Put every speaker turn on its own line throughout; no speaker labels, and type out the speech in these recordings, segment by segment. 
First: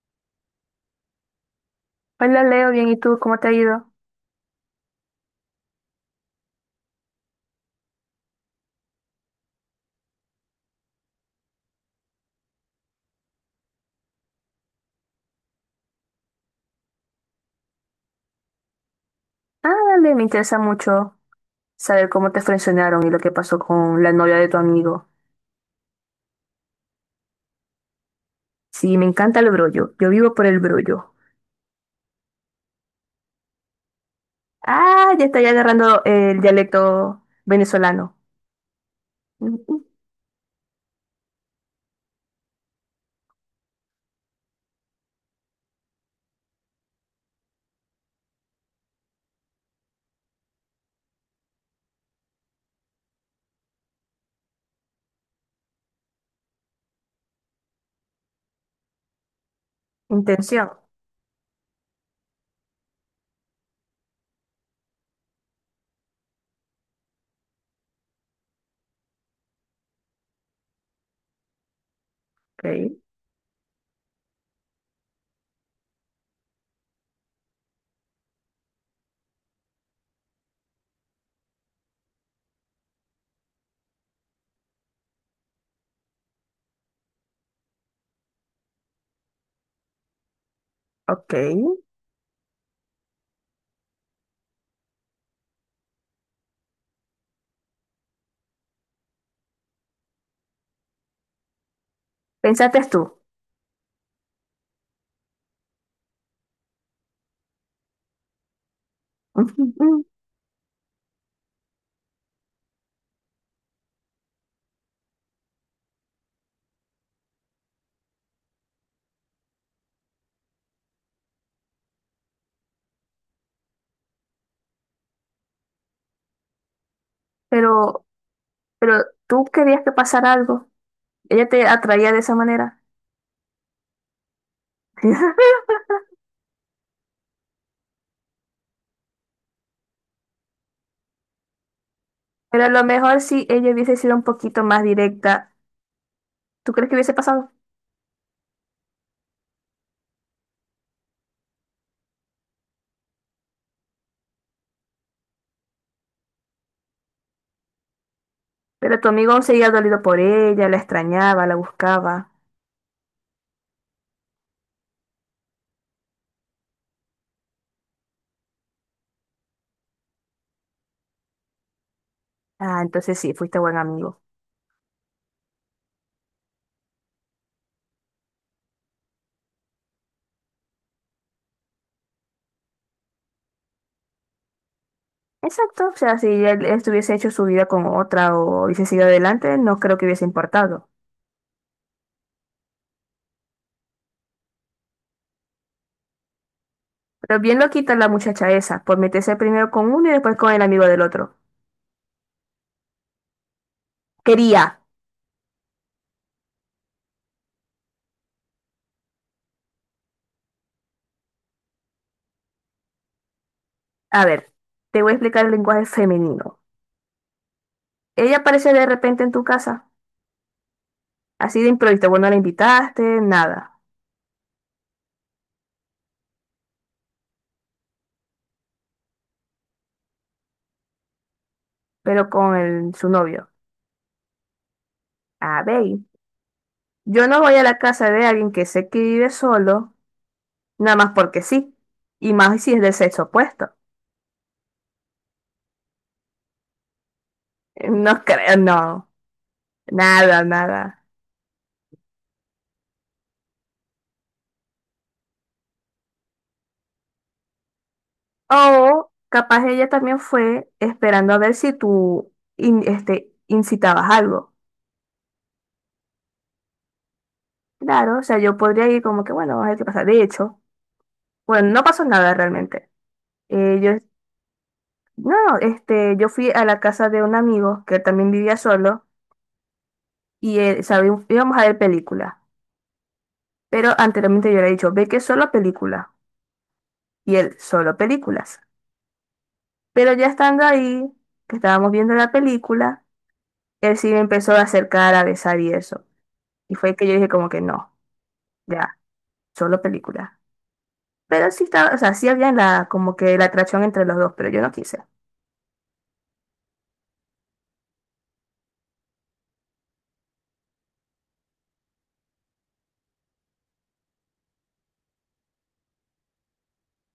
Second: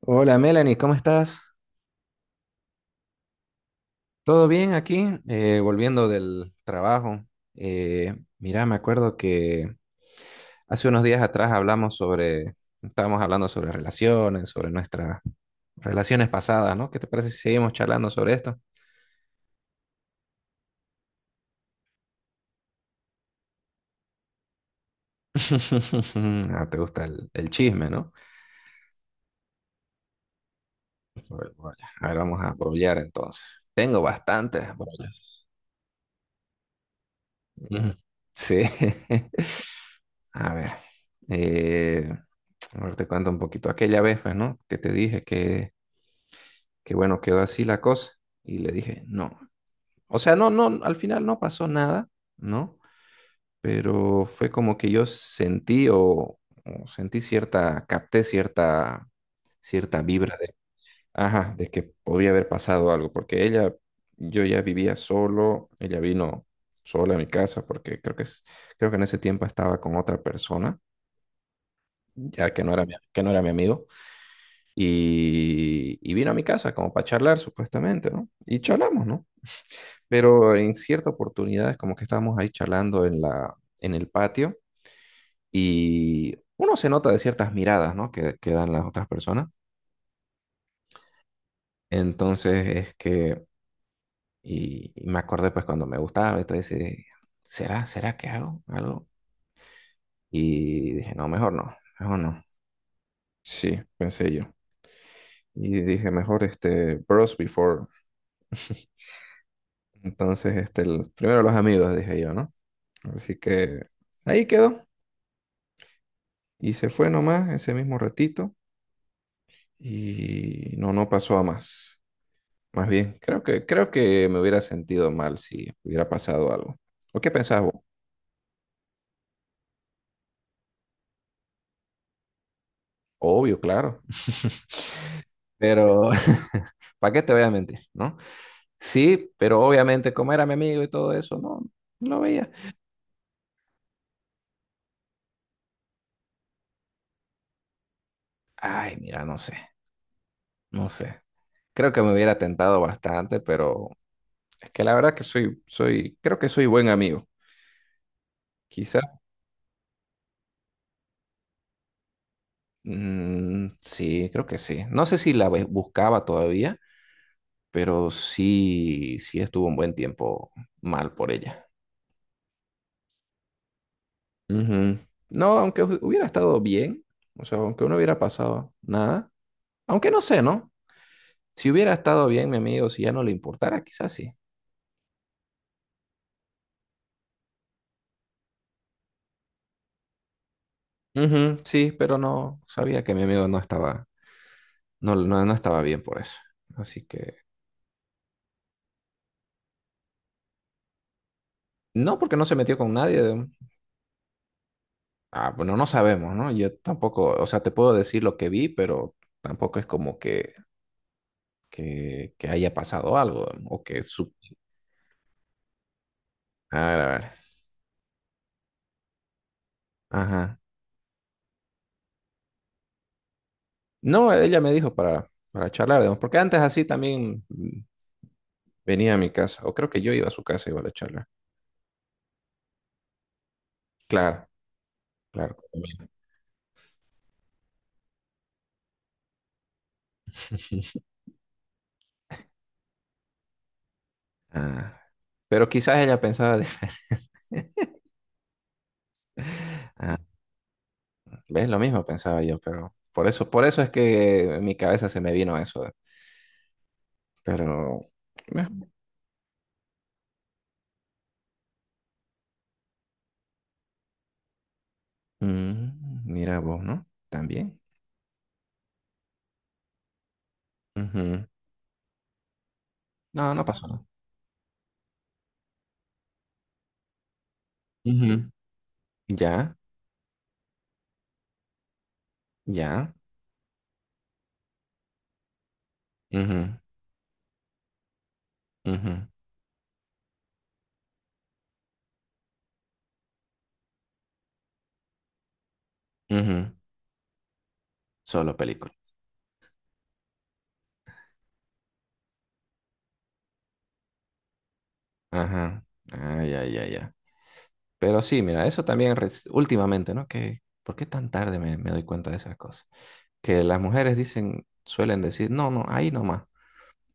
Hola Melanie, ¿cómo estás?
Hola Leo, bien, ¿y tú? ¿Cómo te ha ido?
¿Todo bien aquí? Volviendo del trabajo. Mira, me acuerdo que hace unos días atrás hablamos sobre, estábamos hablando sobre relaciones, sobre nuestras relaciones pasadas, ¿no? ¿Qué te parece si seguimos charlando sobre esto?
Ah, dale, me interesa mucho saber cómo te frencionaron y lo que pasó con la novia de tu amigo.
Ah, te gusta el chisme, ¿no?
Sí, me encanta el brollo, yo vivo por el brollo.
Sobre brollas. A ver, vamos a brollar entonces. Tengo bastantes
Ah, ya está
brollas.
ya agarrando el dialecto
Ujú.
venezolano.
Sí.
Ujú.
A ver. eh, a ver, te cuento un poquito. Aquella vez, pues, ¿no? Que te dije que bueno, quedó así la cosa. Y le dije, no. O sea, no, no, al final no pasó nada, ¿no? Pero fue como que yo sentí o sentí cierta, capté cierta, cierta vibra de,
Intención.
ajá, de que podía haber pasado algo, porque ella, yo ya vivía solo, ella vino sola a mi casa, porque creo que, creo que en ese tiempo estaba con otra persona, ya que
Ok,
no era mi, que no era mi amigo, y vino a mi casa como para charlar supuestamente, ¿no? Y charlamos, ¿no? Pero en ciertas oportunidades como que estábamos ahí charlando en la, en el patio y uno se nota de ciertas miradas, ¿no? Que dan las otras personas.
ok.
Entonces es que, y me acordé pues cuando me gustaba, entonces dije, ¿será que hago algo? Y dije, no, mejor no, mejor no.
Pensaste tú.
Sí, pensé yo. Y dije, mejor este, bros before.
Ujú, ujú.
Entonces, este, primero los amigos, dije yo, ¿no? Así que ahí quedó. Y se fue nomás ese mismo ratito. Y no, no pasó a más. Más bien, creo que me hubiera sentido mal si hubiera pasado algo. ¿O qué pensabas vos?
Pero, pero tú querías que pasara algo. Ella te atraía de esa manera.
Obvio, claro. Pero, ¿para qué te voy a mentir, no? Sí, pero obviamente, como era mi amigo y todo eso, no, no lo veía.
Pero a lo mejor si ella hubiese sido un poquito más directa, ¿tú crees que hubiese pasado?
Ay, mira, no sé, no sé. Creo que me hubiera tentado bastante, pero es que la verdad que soy, soy, creo que soy buen amigo.
Pero tu
Quizá,
amigo seguía dolido por ella, la extrañaba, la buscaba.
sí, creo que sí. No sé si la buscaba todavía, pero sí, sí estuvo un buen tiempo mal por ella.
Ah, entonces sí, fuiste buen amigo.
Ujú. No, aunque hubiera estado bien, o sea, aunque no hubiera pasado nada, aunque no sé, ¿no? Si hubiera estado bien mi amigo, si ya no le importara, quizás sí.
Exacto, o sea, si él estuviese hecho su vida con otra o hubiese seguido adelante, no creo que hubiese importado.
Ujú, sí, pero no sabía que mi amigo no estaba, no, no, no estaba bien por eso. Así que,
Pero bien lo quita la muchacha esa, por meterse primero con uno y después con el amigo del otro.
no, porque no se metió con nadie.
Quería.
Ah, bueno, no sabemos, ¿no? Yo tampoco, o sea, te puedo decir lo que vi, pero tampoco es como que, que haya pasado algo o que
A ver, te voy a explicar el lenguaje femenino.
A ver, a ver.
Ella aparece de repente en tu casa,
Ajá.
así de improviso, vos no la invitaste, nada,
No, ella me dijo para charlar, digamos, porque antes así también venía a mi casa, o creo que yo iba a su casa y iba a la charla.
pero con el- su novio.
Claro, claro.
A ver,
Conmigo.
yo no voy a la casa de alguien que sé que vive solo. Nada más porque sí. Y más si es del sexo opuesto.
Ah, pero quizás ella pensaba,
No creo, no.
ah,
Nada, nada.
ves lo mismo pensaba yo, pero por eso es que en mi cabeza se me vino eso. Pero, bueno,
O capaz ella también fue esperando a ver si tú incitabas algo.
mira vos, ¿no? También.
Claro, o sea, yo podría ir como que, bueno, vamos a ver qué pasa. De hecho,
Ujú.
bueno, no pasó nada realmente.
No, no pasó
Yo,
nada.
no, yo fui a la casa de un amigo que también
Ujú.
vivía solo
Ya,
y él, sabe, íbamos a ver películas.
ya.
Pero anteriormente yo le he dicho, ve que solo películas.
Ujú,
Y él, solo películas.
ujú,
Pero ya estando ahí, que estábamos viendo la película, él sí me empezó a acercar, a besar y eso.
ujú.
Y fue que yo dije como que no,
Solo película.
ya, solo película. Pero sí estaba, o sea, sí había la, como que la atracción entre los dos, pero yo no quise.
Ajá. Ah, ya, ya, ya. Pero sí, mira, eso también últimamente, ¿no? Que, ¿por qué tan tarde me doy cuenta de esas cosas? Que las mujeres dicen, suelen decir, no, no, ahí nomás.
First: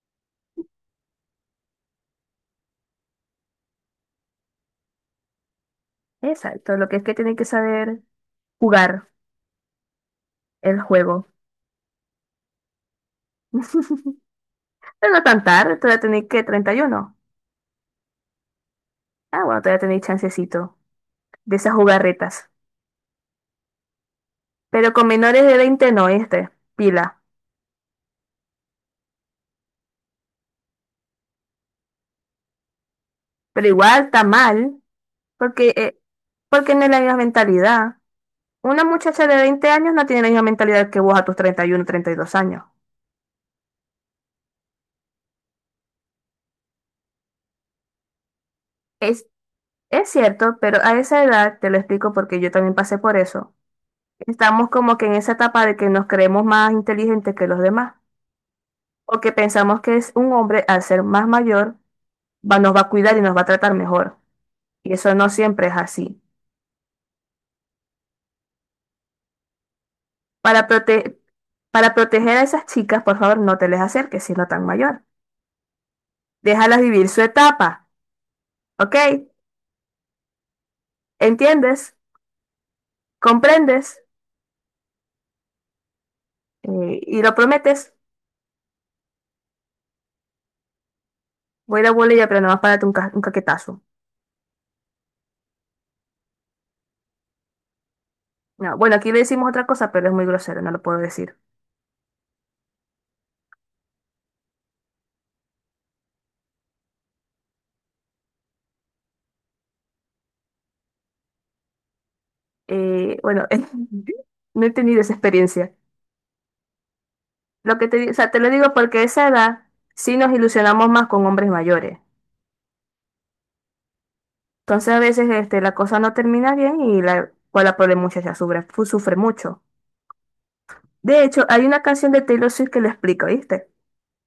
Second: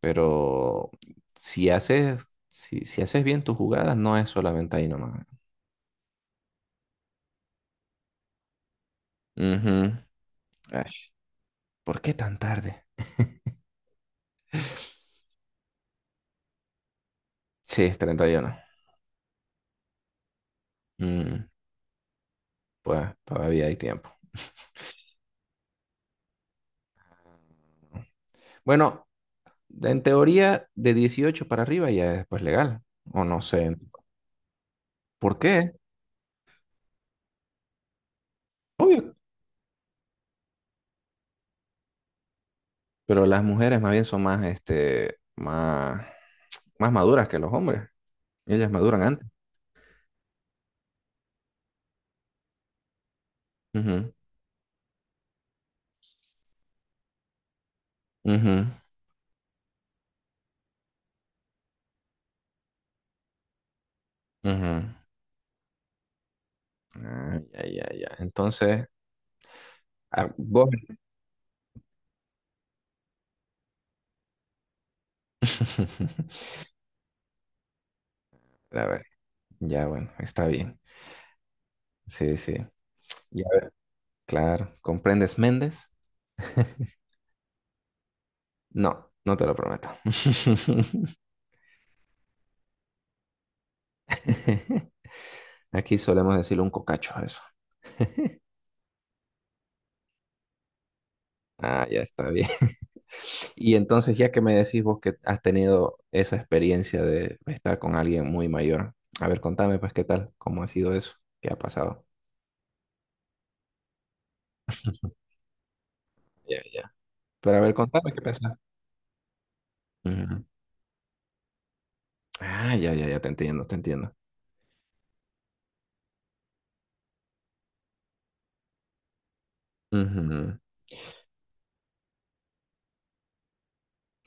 Pero si haces, si haces bien tus jugadas, no es solamente ahí nomás.
Exacto, lo que es que tienen que saber jugar
Ujú.
el
Ay,
juego.
¿por qué tan tarde?
Pero no tan tarde, todavía tenéis que 31.
Sí, es 31.
Ah, bueno, todavía tenéis chancecito
Mm,
de esas jugarretas.
pues todavía hay tiempo.
Pero con menores de 20 no, pila.
Bueno, en teoría, de 18 para arriba ya es pues legal. O no
Pero
sé.
igual está mal,
¿Por
porque,
qué?
porque no es la misma mentalidad. Una
Obvio.
muchacha de 20 años no tiene la misma mentalidad que vos a tus 31, 32 años.
Pero las mujeres más bien son más, este, más, más maduras que los hombres. Ellas maduran
Es,
antes.
es cierto, pero a esa edad, te lo explico porque yo también pasé por eso,
Ujú,
estamos como que en esa etapa de que nos creemos más inteligentes que los demás,
ujú,
o que pensamos que es un hombre al ser más mayor, va, nos va a cuidar y nos va a tratar mejor.
ujú.
Y eso no siempre es así.
Ah, ya, ya, ya. Entonces, a
Para
vos.
prote- para proteger a esas chicas, por favor, no te les acerques siendo tan mayor. Déjalas vivir su etapa,
A
¿ok?
ver, ya, bueno, está bien.
¿Entiendes?
Sí, sí. Ya, a ver,
¿Comprendes?
claro. ¿Comprendes Méndez?
Y lo prometes,
No, no te lo prometo.
voy a ir a Bolivia, pero nomás párate un caquetazo.
Aquí solemos decirle un cocacho a eso.
No, bueno, aquí le decimos otra cosa, pero es muy grosero, no lo puedo decir.
Ah, ya está bien. Y entonces, ya que me decís vos que has tenido esa experiencia de estar con alguien muy mayor, a ver, contame pues qué tal, cómo ha sido eso, qué ha pasado.
Bueno, no he tenido esa experiencia.
Ya, ya. Pero a ver,
Lo que
contame
o
qué
sea, te lo
pensás.
digo porque a esa edad sí nos
Ujú.
ilusionamos más con hombres mayores.
Ah, ya, ya, ya, te entiendo, te entiendo.
Entonces a veces la cosa no termina bien y pues, la pobre muchacha sufre mucho.
Ujú.
De hecho, hay una canción de Taylor Swift que lo explica, ¿viste?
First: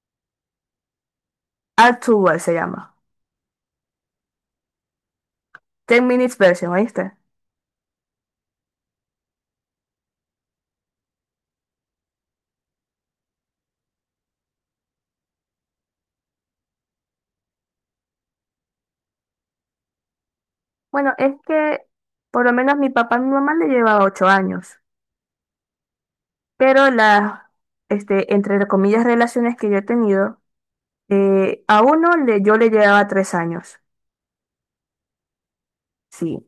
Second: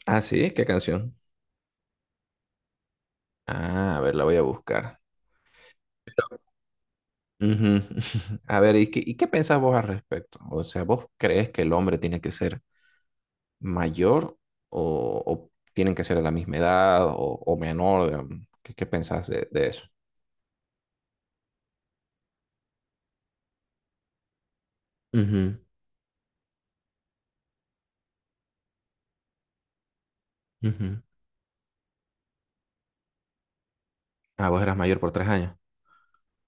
Ah, sí, ¿qué canción?
Add to World se llama.
Ah, a ver, la voy a buscar.
"Ten Minutes Version, ¿oíste?
Ujú. A ver, ¿y qué pensás vos al respecto? O sea, ¿vos crees que el hombre tiene que ser mayor o tienen que ser de la misma edad o menor? Digamos? ¿Qué, qué pensás de eso?
Bueno, es que por lo menos mi papá y mi mamá le llevaba 8 años,
Ujú,
pero las, entre comillas, relaciones que yo he tenido,
ujú.
a uno le, yo le llevaba 3 años,
Ah, vos eras mayor por tres años.
sí,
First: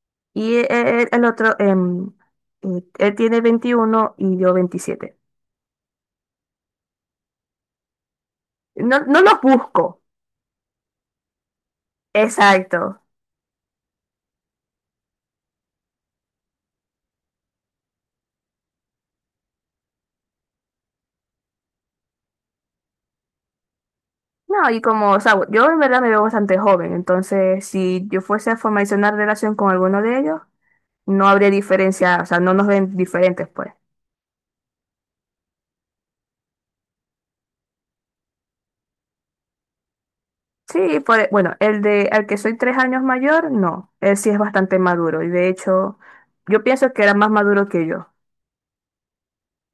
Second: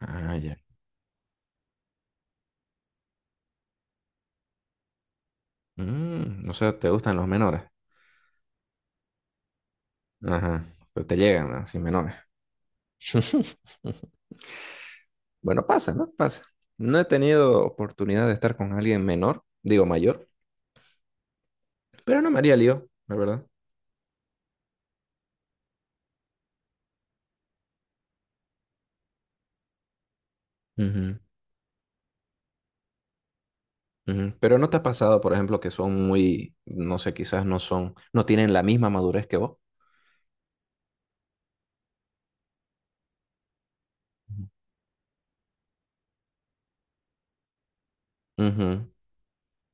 Ah,
y
ya.
el otro, él tiene 21 y yo 27.
Mm, no sé, ¿te gustan los menores?
No, no los busco,
Ajá. Pero te llegan, ¿no? Sin menores.
exacto.
Bueno, pasa, ¿no? Pasa. No he tenido oportunidad de estar con alguien menor, digo mayor, pero no me haría lío, la verdad.
No, y como, o sea, yo en verdad me veo bastante joven, entonces si yo fuese a formalizar una relación con alguno de ellos,
Ujú,
no habría diferencia, o sea, no nos ven diferentes, pues.
ujú. Pero ¿no te ha pasado, por ejemplo, que son muy, no sé, quizás no son, no tienen la misma madurez que vos?
Sí, bueno, el de al que soy 3 años mayor, no, él sí es bastante maduro y de hecho yo pienso que era más maduro que yo.
Ujú.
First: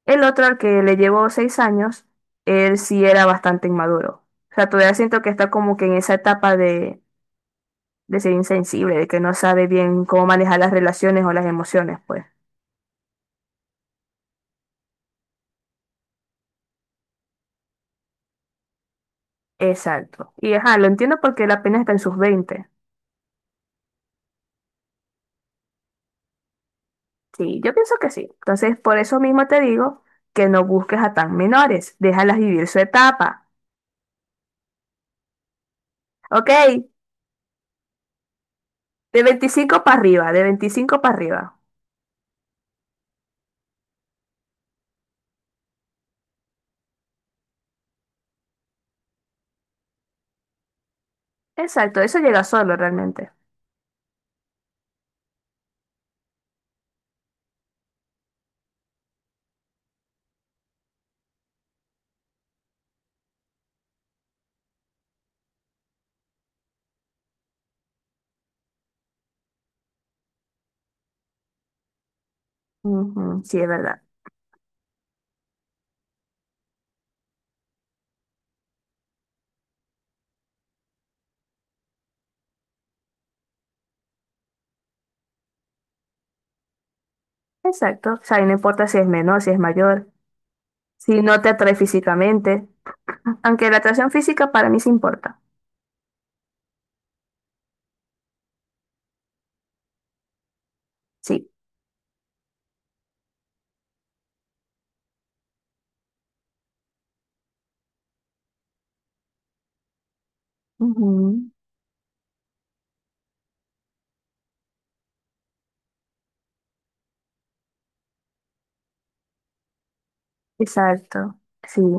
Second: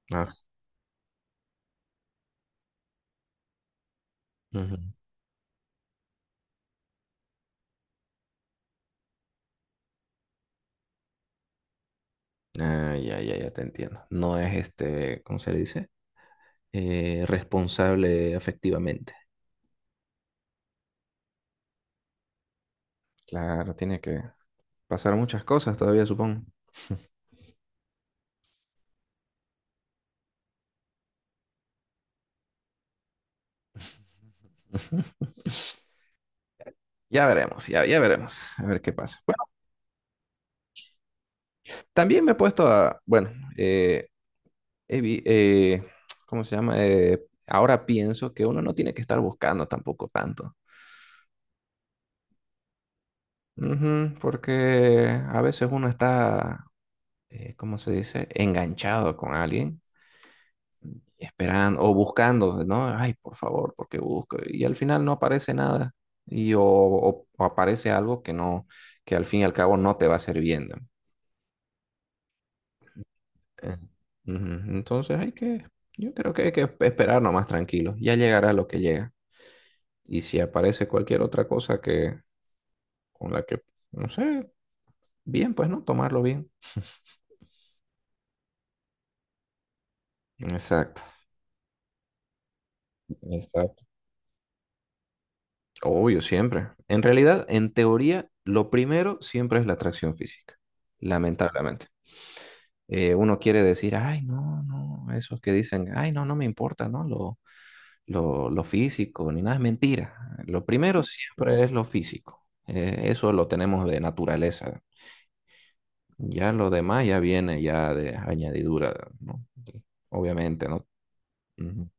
El
Ah,
otro al que le llevo 6 años, él sí era bastante inmaduro. O sea,
ujú.
todavía siento que está como que en esa etapa de ser insensible, de que no sabe bien cómo manejar las relaciones o las emociones, pues.
Ah, ya, ya, ya te entiendo. No es este, ¿cómo se le dice? Responsable afectivamente.
Exacto. Y ajá, lo entiendo porque él apenas está en sus veinte.
Claro, tiene que pasar muchas cosas todavía, supongo.
Sí, yo pienso que sí. Entonces, por eso mismo te digo que no busques a tan menores, déjalas vivir su etapa. Ok,
Ya veremos, ya, ya veremos, a ver qué
de
pasa. Bueno,
25 para arriba, de 25 para arriba.
también me he puesto a, bueno, eh, he vi- eh, ¿cómo se llama? Ahora pienso que uno no tiene que estar buscando tampoco tanto.
Exacto, eso llega solo realmente.
Ujú, porque a veces uno está, ¿cómo se dice? Enganchado con alguien esperando o buscando, ¿no? Ay, por favor, porque busco. Y al final no aparece nada. Y o, o aparece algo que no, que al fin y al cabo no te va sirviendo.
Ujú, sí, es
Eh,
verdad.
Ujú. Entonces hay que, yo creo que hay que esperar nomás tranquilo. Ya llegará lo que llega. Y si aparece cualquier otra cosa que, con la que, no sé, bien, pues no, tomarlo bien.
Exacto. O sea, y no importa si es menor, si es mayor,
Exacto,
si no te atrae físicamente. Aunque la
exacto.
atracción física para mí sí importa.
Obvio, siempre. En realidad, en teoría, lo primero siempre es la atracción física,
Sí.
lamentablemente. Uno quiere decir, ay, no, no, esos que dicen, ay, no, no me importa, ¿no? Lo físico, ni nada, es mentira. Lo primero
Ujú,
siempre es lo físico. Eso lo tenemos de naturaleza. Ya lo demás ya viene ya de añadidura, ¿no? Obviamente, ¿no?
exacto. Sí.
Ujú.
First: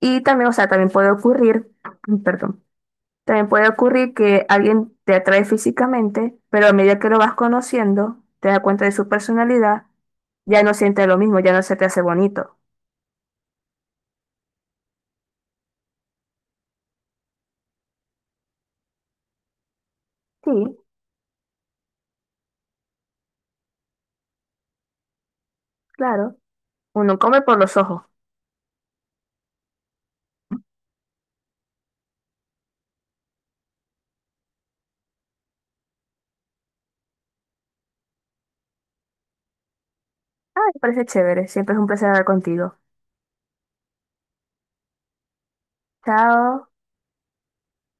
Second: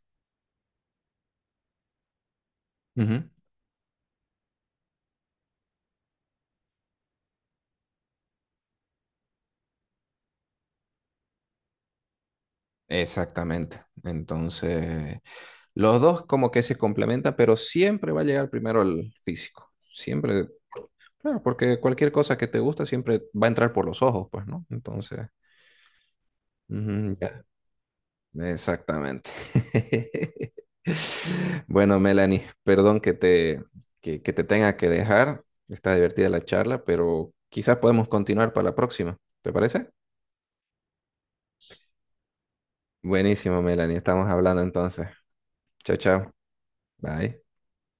Y también, o sea, también puede ocurrir, perdón,
Ujú.
también puede ocurrir que alguien te atrae físicamente, pero a medida que lo vas conociendo, te das cuenta de su personalidad, ya no sientes lo mismo, ya no se te hace bonito.
Exactamente. Entonces, los dos como que se complementan, pero siempre va a llegar primero el físico. Siempre,
Sí,
claro, porque cualquier cosa que te gusta siempre va a entrar por los ojos, pues, ¿no? Entonces,
claro.
ujú,
Uno come
ya,
por los ojos.
exactamente. Bueno, Melanie, perdón que te, que te tenga que dejar. Está divertida la charla, pero quizás podemos continuar para la próxima. ¿Te parece?
Ah, me parece chévere. Siempre es un placer hablar contigo.
Buenísimo, Melanie. Estamos hablando entonces. Chao, chao.
Chao.
Bye.